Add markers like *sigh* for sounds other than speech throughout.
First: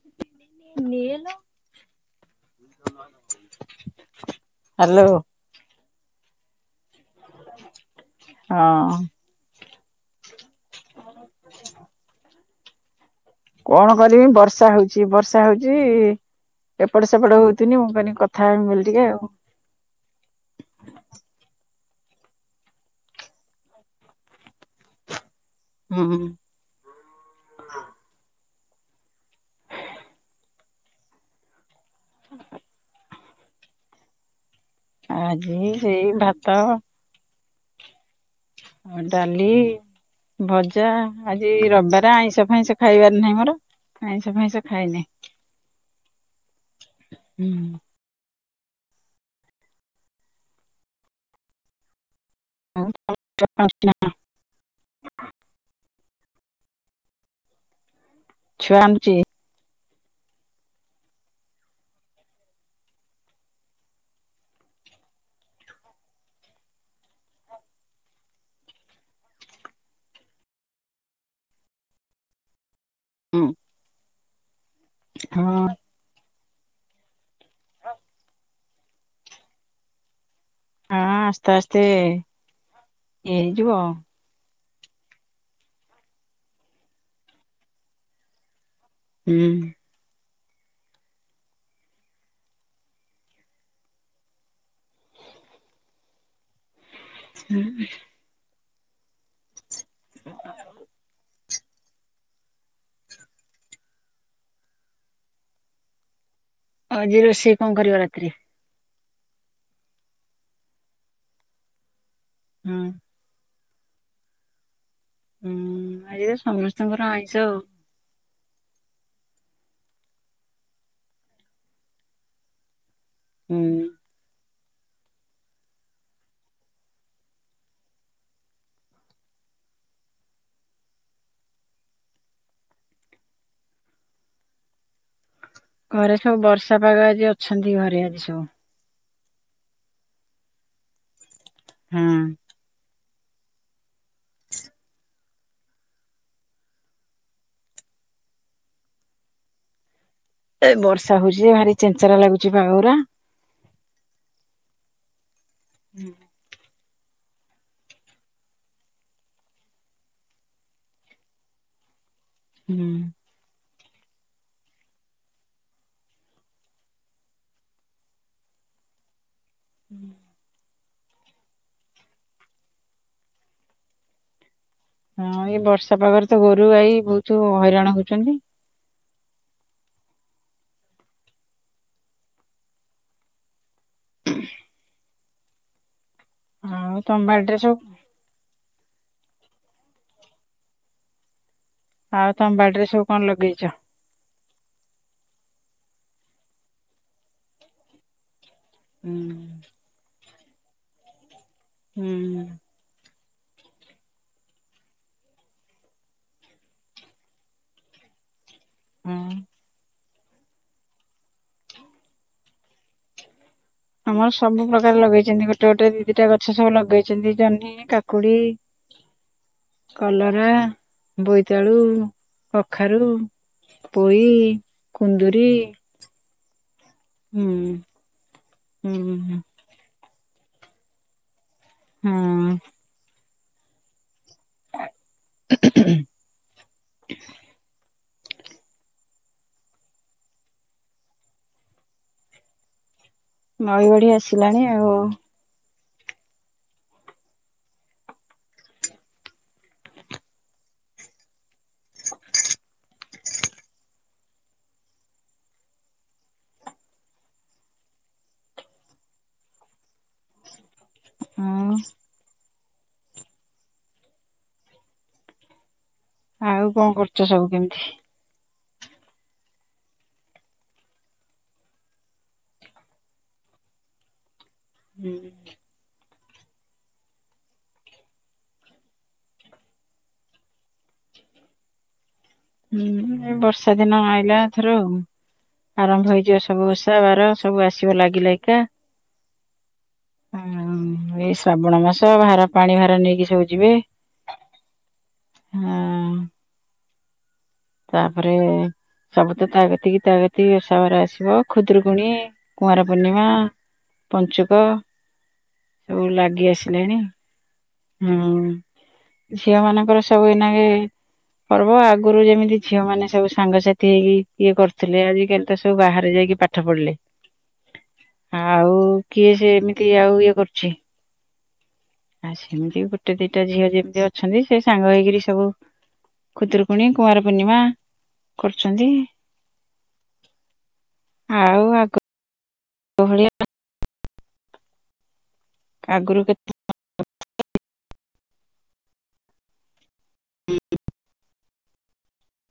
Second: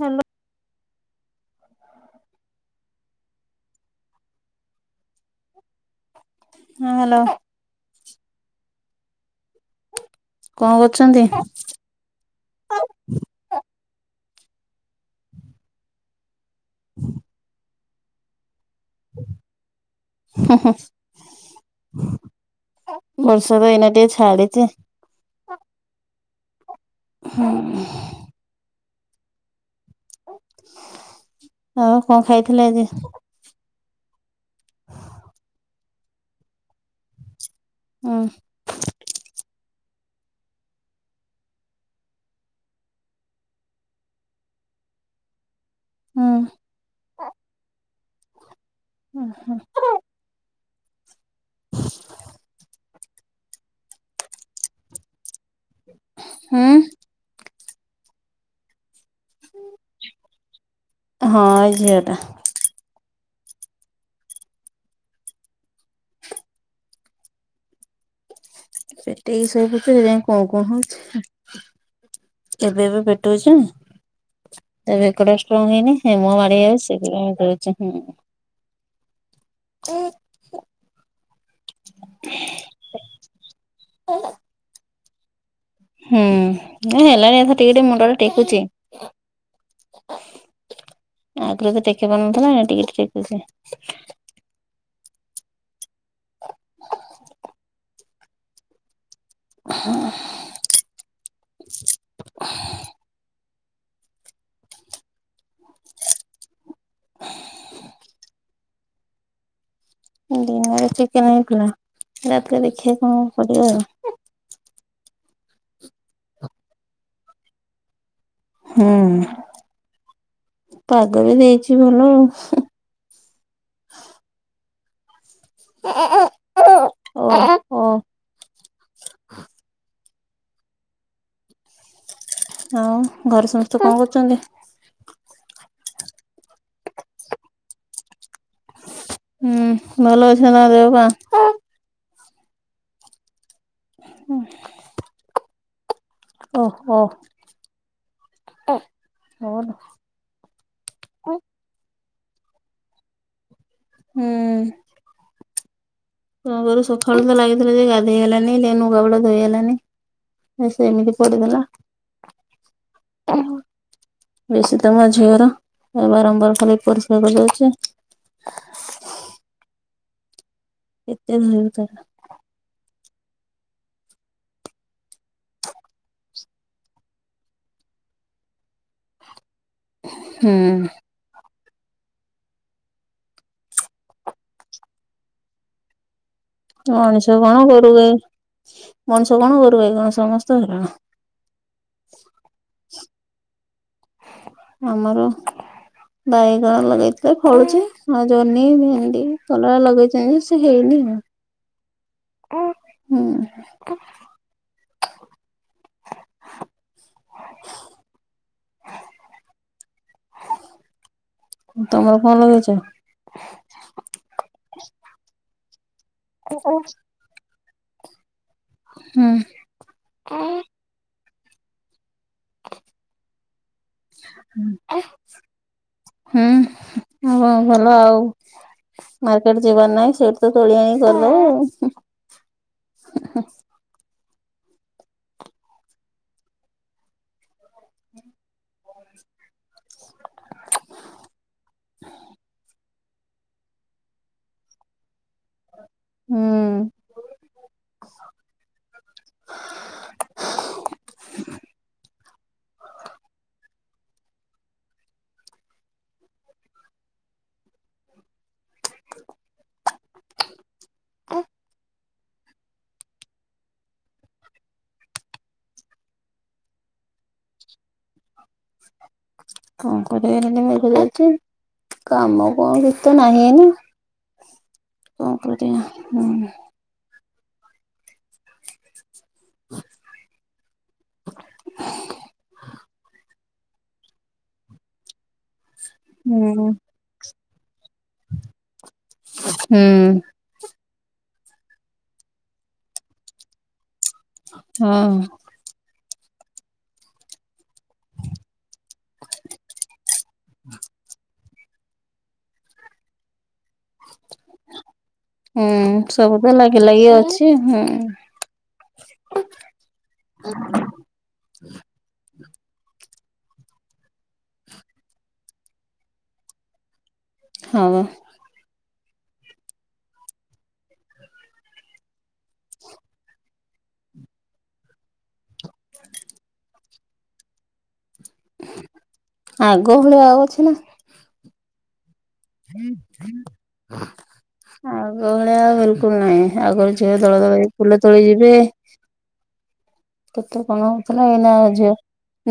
Hello. ନିଏଲୋ। *inaudible* Hello. ହଁ hello. *unintelligible* ହଁ। କଣ କରୁଛନ୍ତି? କଣ କରିବି ବର୍ଷା ହଉଛି ବର୍ଷା ହଉଛି ଏପଟ ସେପଟ ହଉଥିନି ମୁଁ କହିଲି କ। କଥା ହେବି ବୋଲି ଟିକେ ଆଉ। ହୁଁ ହୁଁ। ବର୍ଷା ତ ଏଇନା ଟିକେ ଛାଡ଼ିଚି। ହୁଁଁ। ହୁଁଉଁ। ଆଉ କଣ ଖାଇଥିଲେ ଆଜି? ଆଜି ସେଇ ଭାତ। ହଁ। ହଁ ଡାଲି। ଭଜା ଆଜି ରବିବାର ଆଇଁଷ ଫାଇଁଷ ଖାଇବାର ନାହିଁ ମୋର। ଆଇଁସ ଫାଇଁସ ଖାଏନି। ହୁଁ। ହୁଁ। *unintelligible* *inaudible* *unintelligible* ହୁଁ। ଛୁଆ ଆଣୁଚି। ହଁ ଏ ଇ ଝିଅ ଟା। ସେଠେଇକି ସୋଇ ପଡ଼ିଛି କି ଯାଇ ଙ୍କି କୁଁ କୁଁ ହଉଛି। ଏବେ ଏବେ ହଁ ପେଟଉଛିନା। ଏ ବେକଟା ହଁ ଷ୍ଟ୍ରଙ୍ଗ ହେଇନି ମୁହଁ ମାଡି ଯାଉଛି ସେଥି ପାଇଁ କୋହୁଚୀ ହୁଁ। କୁଁ। ହଁ ଆସ୍ତେ ଆସ୍ତେ ଇଏ ହେଇଯିବ ଆଉ। ହୁଁ ହେଲାଣି ଏ ଟିକେ ଟିକେ ମୁଣ୍ଡ ଟ ଟେକୁଛି। ହୁଁ। ଆଗରୁ ତ ଟେକି ପାରୁନଥିଲା ଟିକେ ଟିକେ ହୁଁ। ହୁଁ। *inaudible* ଆଜି ରୋସେଇ କଣ କରିବ ରାତିରେ? ଦିନରେ ଚିକେନ ହେଇଥିଲା ରାତିରେ ହଁ ଦେଖିବା କଣ କରିବା ଆଉ। ହୁଁ ଆଜି ତ ସମସ୍ତଙ୍କର ଆଇଁଷ ଆଉ। ହୁଁ ପାଗ ବି ଦେଇଛି ଭଲ ଆଉ। ହୁଁ। *unintelligible* ଓ ଆଉ ଘରେ ସମସ୍ତେ କଣ କରୁଛନ୍ତି? ଘରେ ସବୁ ବର୍ଷା ପାଗ ଆଜି ଅଛନ୍ତି ଘରେ ଆଜି ସବୁ। ହୁଁ ଭଲ ଅଛି ନା ତାଙ୍କ ଦେହ ପା? ହଁ। ହୁଁ। ଓଃ ହୋ ହୁଁ ଓ ଲୋ। ଏ ବର୍ଷା ହଉଛି ଭାରି ଚେଞ୍ଚରା ଲାଗୁଛି ପାଗଗୁରା। ହୁଁ। ହୁଁ। ରୁ ସକାଳୁ ତ ଲାଗିଥିଲା ଯେ ଗାଧେଇ ହେଲାନି ଲ ନୁଗା ପଟା ଧୋଇହେଲାନି। ସେ ସେମିତି ପଡିଗଲା। ହୁଁ। ବେଶୀ ତମ ଝିଅର ବାରମ୍ବାର ଖାଲି ପରିସ୍ରା କରି ଯାଉଛି। ହୁଁ। ଏତେ ଧୋଇବୁ ତାର? ହଁ ଏଇ ବର୍ଷା ପାଗରେ ତ ଗୋରୁ ଗାଈ ବହୁତ ହଇରାଣ ହଉଛନ୍ତି। ହୁଁ। ହୁଁ। ଆଉ ତମ ମଣିଷ ବାଡିରେ କଣ ସବୁ ଗୁରୁ ଗାଈ ମଣିଷ କଣ ଗୁରୁ ଗାଈ କଣ ସମସ୍ତେ ହଇରାଣ। ଆଉ ତମ ବାଡିରେ ସବୁ କଣ ଲଗେଇଛ? ଆମର ବାଇଗଣ ଲଗେଇଥିଲେ ଫଳୁଛି। ଆଉ ଜହ୍ନି ହୁଁ ଭେଣ୍ଡି କଲରା ଲଗେଇଛନ୍ତି ସେ ହେଇନି ଆଉ। ହୁଁ। ଆଁ। *inaudible* *inaudible* ଆ। ତମର କଣ ଲଗେଇଛ? ଆମର ସବୁ ପ୍ରକାର ଲଗେଇଛନ୍ତି ଗୋଟେ ଗୋଟେ ଦି ଦିଟା ଗଛ ସବୁ ଲଗେଇଛନ୍ତି ଜହ୍ନି, କାକୁଡି, ହୁଁ କଲରା, ବୋଇତାଳୁ, କଖାରୁ, ପୋଇ, କୁନ୍ଦୁୁରୀ, ହୁଁ ହ ଭଲ ଆଉ ଆଉ ହୁଁ କୁଆଡେ ଯିବାର ନାହିଁ ସେଇଠି ତ ତୋଳି ଆଣି କରିଦେବ ଆଉ ହୁଁ। ହଁ। *inaudible* ହୁଁ *inaudible* ନଈ ବଢି ଆସିଲାଣି ଆଉ। ହୁଁ। *inaudible* ଆଉ ଆଉ କଣ କରୁଛ ସବୁ କେମିତି? କଣ କରିବା ଏଇମିତି ମେଘ ହେଊଛି? କାମ କଣ କିଛି ତ ନାହିଁ ଏଇନା ହୁଁ କଣ କରିବା? ହୁଁ। *inaudible* ହୁଁ ବର୍ଷା ଦିନ ଆଇଲା ଏଥର ଆଉ ଆରମ୍ଭ ହେଇଯିବ ହୁଁ ସବୁ ବସି ଓଷା ବାର ସବୁ ଆସିବ ଲାଗି ଲାଗିକା। ହୁଁ। ହଁ ଏଇ ଶ୍ରାବଣ ମାସ ଭାର ପାଣି ଭାର ନେଇକି ସବୁ ଯିବେ। ହଁ। ହାଁ। ତାପରେ ସବୁ ତ ତା ଗତିକି ତା ଗତିକି ଉଷା ବାର ଆସିବ ଖୁଦରୁକୁଣୀ, କୁଆଁର ପୂର୍ଣ୍ଣିମା ପଞ୍ଚୁକ ସବୁ ଲାଗି ଆସିଲାଣି। ହୁଁ-ହୁଁ। ହଁ ଝିଅ ମାନଙ୍କର ସବୁ ଏଇ ନାଗେ ପର୍ବ ଆଗରୁ ଯେମିତି ଝିଅ ମାନେ ସବୁ ସାଙ୍ଗସାଥି ହେଇକି ଇଏ କରୁଥିଲେ ଆଜିକାଲି ତ ସବୁ ବାହାରେ ଯାଇକି ପା ପାଠ ପଢିଲେ। ହଁ ବା। ଆଉ କିଏ ସେ ଏମିତି ଆଉ ଇଏ କରୁଚି। ଆଉ ସେମିତି ଗୋଟେ ଦିଟା ଝିଅ ଯେମିତି ଅଛନ୍ତି ସେ ସାଙ୍ଗ ହେଇକିରି ସବୁ ଖୁଦରୁକୁୁଣି କୁଆଁର ପୂର୍ଣ୍ଣିମା କରୁଚନ୍ତି। ଆଗ ଭଳିଆ ଆଉ ଅଛି ନା ଆଉ ଆଗ ଭଳିଆ ଆଗ ଭଳିଆ ଆଉ ବିଲକୁଲ୍ ଆଗରୁ କେତେ ନାହିଁ। ଆଗରୁ ଝିଅ ଦଳ ଦଳ ହେଇ ଫୁଲ ତୋଳି ଯିବେ କେତେ କଣ ହଉଥିଲା ଏଇନା ଝିଅ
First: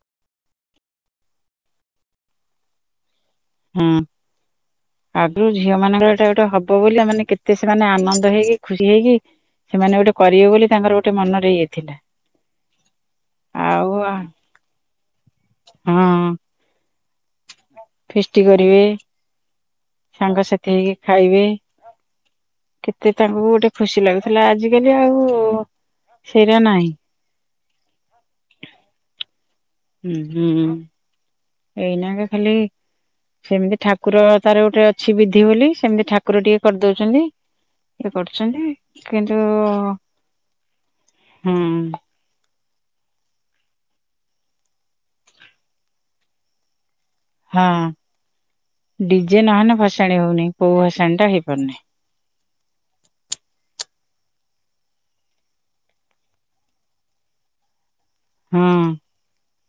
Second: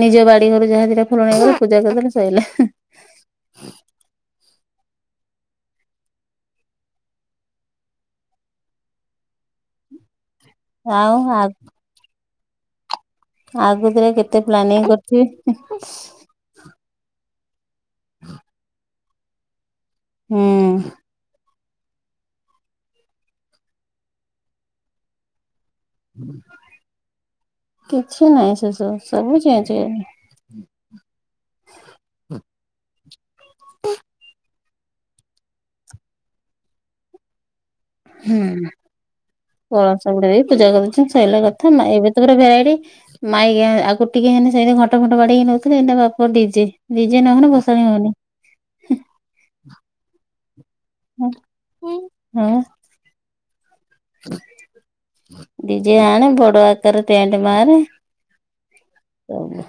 ନିଜ ବାଡି ଘରୁ ଯାହା ଦିଟା ଫୁଲ ନେଇଗଲେ ପୂଜା କରିଦେଲେ ସଇଲା। ହଁ। ଆଗୁରୁ ଝିଅ ମାନଙ୍କର ଏଟା ଗୋଟେ ହବ ବୋଲି ମାନେ କେତେ ସେମାନେ ଆନନ୍ଦ ହେଇକି ଖୁସି ହେଇକି ହେମାନେ ଗୋଟେ କରିବେ ବୋଲି ତାଙ୍କର ଗୋଟେ ଆଉ ଆଗ ମନରେ ଇଏ ଥିଲା। ଆଉ ଆଗତୁରା କେତେ ପ୍ଲାନିଂ କରିଥିବେ ହଁ ଫିଷ୍ଟି କରିବେ ସାଙ୍ଗସାଥି ହୁଁ ହେଇକି ଖାଇବେ କେତେ ତାଙ୍କୁ ଗୋଟେ ଖୁସି ଲାଗୁଥିଲା ଆଜିକାଲି ଆଉ ସେଇଟା ନାହିଁ। କିଛି ନାଇଁ ସେସବୁ ସବୁ ଚେଞ୍ଜ୍ ହେଇ *inaudible* ଏଇନାକେ ଖାଲି ସେମିତି ଠାକୁର ତାର ଗୋଟେ ଅଛି ବିଧି ବୋଲି ସେମିତି ଠାକୁର ଟିକେ କରିଦଉଚନ୍ତି। ହୁଁ କଳସ ବୁଡ ଦେଇ ପୂଜା କରିଦଉଚନ୍ତି ସଇଲା ହୁଁ କଥା ନା ଏବେ ତାପରେ ଭେରାଇଟି ମାଇକି ଆଗୁରୁ ଟିକେ ମାନେ ସେରା ଘଣ୍ଟ ଫଣ୍ଟ ବାଡେଇକି ନଉଥିଲେ ଏଇନେ ବାପ ଡିଜେ। ଡିଜେ ନହେଲେ ହଁ ଭସାଣି ହଉନି। ଡିଜେ ନହେଲେ ଭଷାଣି ହଉନି କଉ ଭଷାଣି ଟା ହେଇପାରୁନି। ହଁ। ଡିଜେ ଆଣେ ବଡ ଆକାରରେ ଟେଣ୍ଡେ ବାନ୍ଧେ। ହଁ। ସବୁ।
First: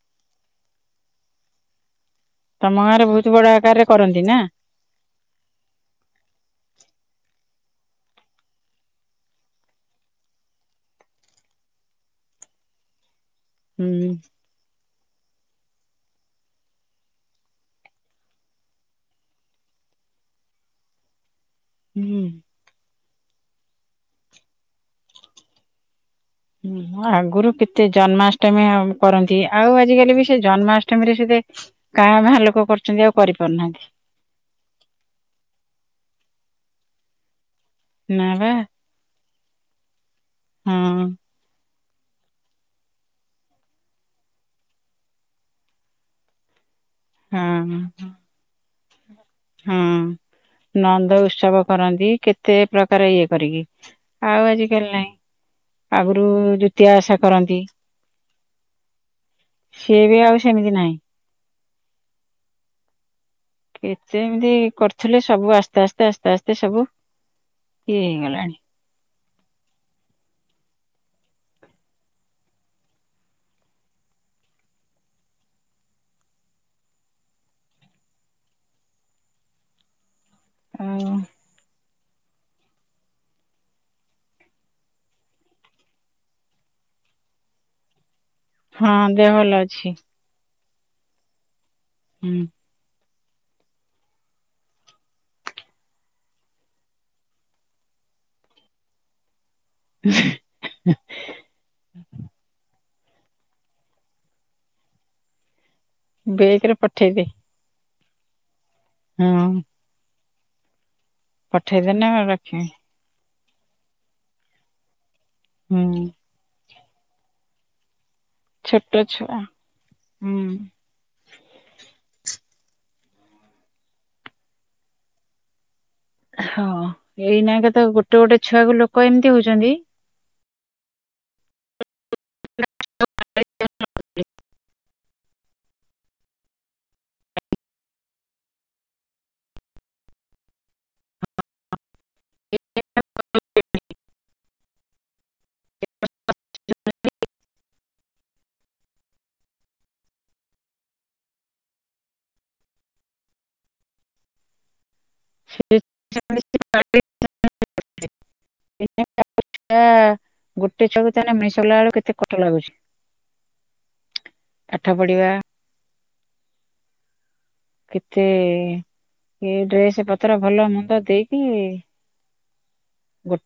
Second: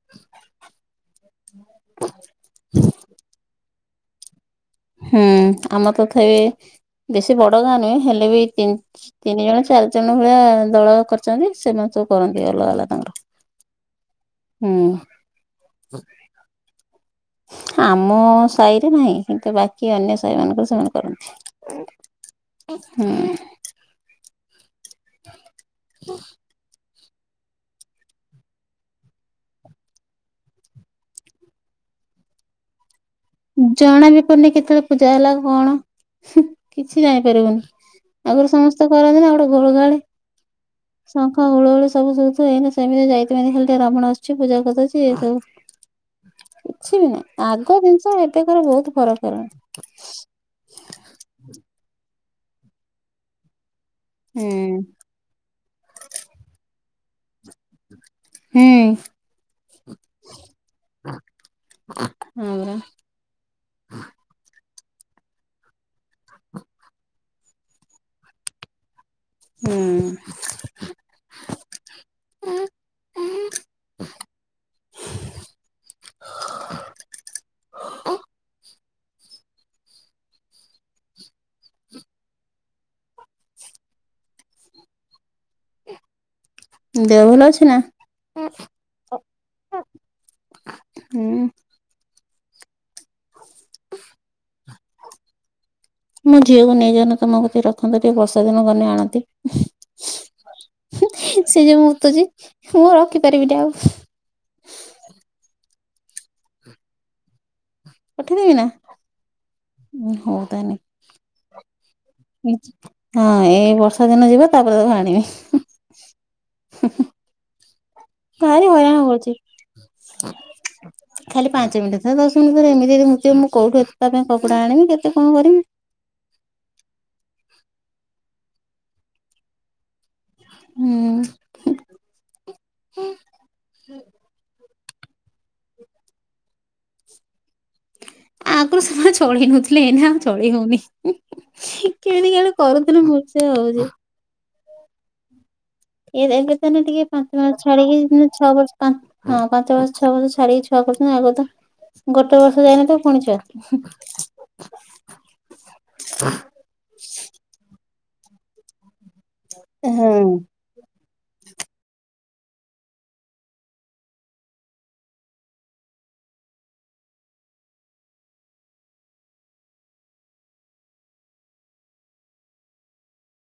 *unintelligible* *unintelligible* ତମ ଗାଁରେ ବହୁତ୍ ବଡ ଆକାର ରେ କରନ୍ତି ନା? ହୁଁ ଆମର ତଥାବି ବେଶୀ ବଡ ଗାଁ ନୁହେଁ ହେଲେ ବି ତିନ୍ ତିନି ଜଣ ଚାରି ଜଣ ଭଳିଆ ଦଳ କରଚନ୍ତି ସେମାନେ ସବୁ କରନ୍ତି ଅଲଗା ଅଲଗା ତାଙ୍କର। ହୁଁ। ହୁଁ। ଆମ ସାଇ ରେ ନାହିଁ କିନ୍ତୁ ବାକି ଅନ୍ୟ ସାଇ ମାନଙ୍କରେ ସେମାନେ କରନ୍ତି। ହୁଁ। ହୁଁ। *unintelligible* ହଁ ଆଗରୁ କେତେ ଜନ୍ମାଷ୍ଟମୀ ଆମେ କରନ୍ତି ଆଉ ଆଜି କାଲି ବି ସେ ଜନ୍ମାଷ୍ଟମୀରେ ସୁଧେ କାଁ ଭାଁ ଲୋକ କରୁଚନ୍ତି ଆଉ କରିପାରୁନାହାନ୍ତି। କୁହନ୍ତି କେତେବେଳେ ପୂଜା ହେଲା କଣ କିଛି ହୁଁ- ଜାଣିପାରିବୁନି ନା ଆଗରୁ ବା। ସମସ୍ତେ ସମସ୍ତେ କରନ୍ତି ନା ଗୋଟେ ଘୁଡ୍ ଘାଡେ ହଁ ଶଙ୍ଖ, ହୁଳହୁଳି ସବୁ ଶୁବୁ ଥିବ‌ଏଇନା ସେମିତି ଯାଇ ତାଇ ପାଇଁ ଖାଲି ଟିକେ ରାବଣ ଆସୁଛି ପୂଜା କରିଦଉଛି‌ ଇଏ ସବୁ କିଛି ବି ନାହିଁ ଆଗ ଜିନିଷ ଏବେକାର ବହୁତ୍ ଫରକ୍‌। ହୁଁ ନନ୍ଦ ଉତ୍ସବ କରନ୍ତି କେତେ ପ୍ରକାର ଇଏ କରିକି। ଆଉ ହୁଁ ଆଜିକାଲି ନାଇଁ। ଆଗରୁ ଦୁତିଆ ଓଷା କରନ୍ତି। ହୁଁ ସିଏ ବି ଆଉ ସେମିତି ନାହିଁ। ହଁ ପରା। କେତେ ଏମିତି କରୁଥିଲେ ସବୁ ଆସ୍ତେ ଆସ୍ତେ ଆସ୍ତେ ଆସ୍ତେ ସବୁ, ଇଏ ହେଇଗଲାଣି। ହୁଁ। ଆଉ। ଦେହ ଭଲ ଅଛି ନା? ହଁ ଦେହ ଭଲ ଅଛି। ହୁଁ। ହୁଁ। *unintelligible* ମୋ ଝିଅକୁ ନେଇ ଯାଉନ ତମ କତିରେ ରଖନ୍ତ ଟିକେ ବର୍ଷା ଦିନ ଗନେ ଆଣନ୍ତି। *unintelligible* ହୁଁ ସେ ଯୋଉ ମୁତୁଚି ମୁଁ ରଖିପାରିବିନି ଆଉ। ବେଗ୍ ରେ ପଠେଇଦେ। ପଠେଇଦେବି ନା? ହଁ। ଉଁ ହଉ ତା ହେନେ। ପଠେଇ ଦେନେ ରଖିମି। ହଁ ଏଇ ବର୍ଷା ଦିନ ଯିବ ତାପରେ ତାକୁ ଆଣିବି। ହୁଁ। ହୁଁ ହୁଁ। ଭାରି ଛୋଟ ହଇରାଣ ହଉଚି। ଛୁଆ ହୁଁ ଖାଲି ପାଞ୍ଚ ମିନିଟ୍ ରେ ଥରେ, ଦଶ ମିନିଟ୍ ରେ ଥରେ, ଏମିତି ଯଦି ମୁତିବ। ମୁଁ କଉଠୁ ଏତେ ତା ପାଇଁ କପଡ଼ା ଆଣିବି କେତ କଣ କରିବି ‌? ହଁ ଏଇନା କେ ତ ଗୋଟେ ଗୋଟେ ଛୁଆ କୁ ଲୋକ ଏମତି ହଉଚନ୍ତି ହୁଁ। ଆଗୁରୁ ସେମାନେ ଚଳେଇ ନଉଥିଲେ ଏନା ଆଉ ଚଳେଇ ହଉନି। କେମିତି କେଜାଣେ କରୁଥିଲେ ମୁଁ ସେଇଆ ଭାବୁଚି। ଇଏ ଯାଇକି ତାହେନେ ଟିକେ ପାଞ୍ଚ ମାସ ଛାଡିକି ଛଅ ବର୍ଷ ପା ହଁ ପାଞ୍ଚ ମାସ ଛଅ ମାସ, ଛାଡିକି ଛୁଆ କରୁଚନ୍ତି ଆଗରୁ ତ ଗୋଟେ ବର୍ଷ ଯାଇ ନଥିବ ଫୁଣି ଛୁଆ। ହୁଁ। ସେ *unintelligible* ଏଇ *unintelligible* ଛୁଆ। ହଁ। ଗୋଟେ ଛୁଆକୁ ତାହଲେ ମିଶଲା ବେଳକୁ କେତେ କଠ ଲାଗୁଛି। ପାଠପଢିବା କେତେ, ଏ ଡ୍ରେସ୍ ପତ୍ର ଭଲ ମନ୍ଦ ଦେଇକି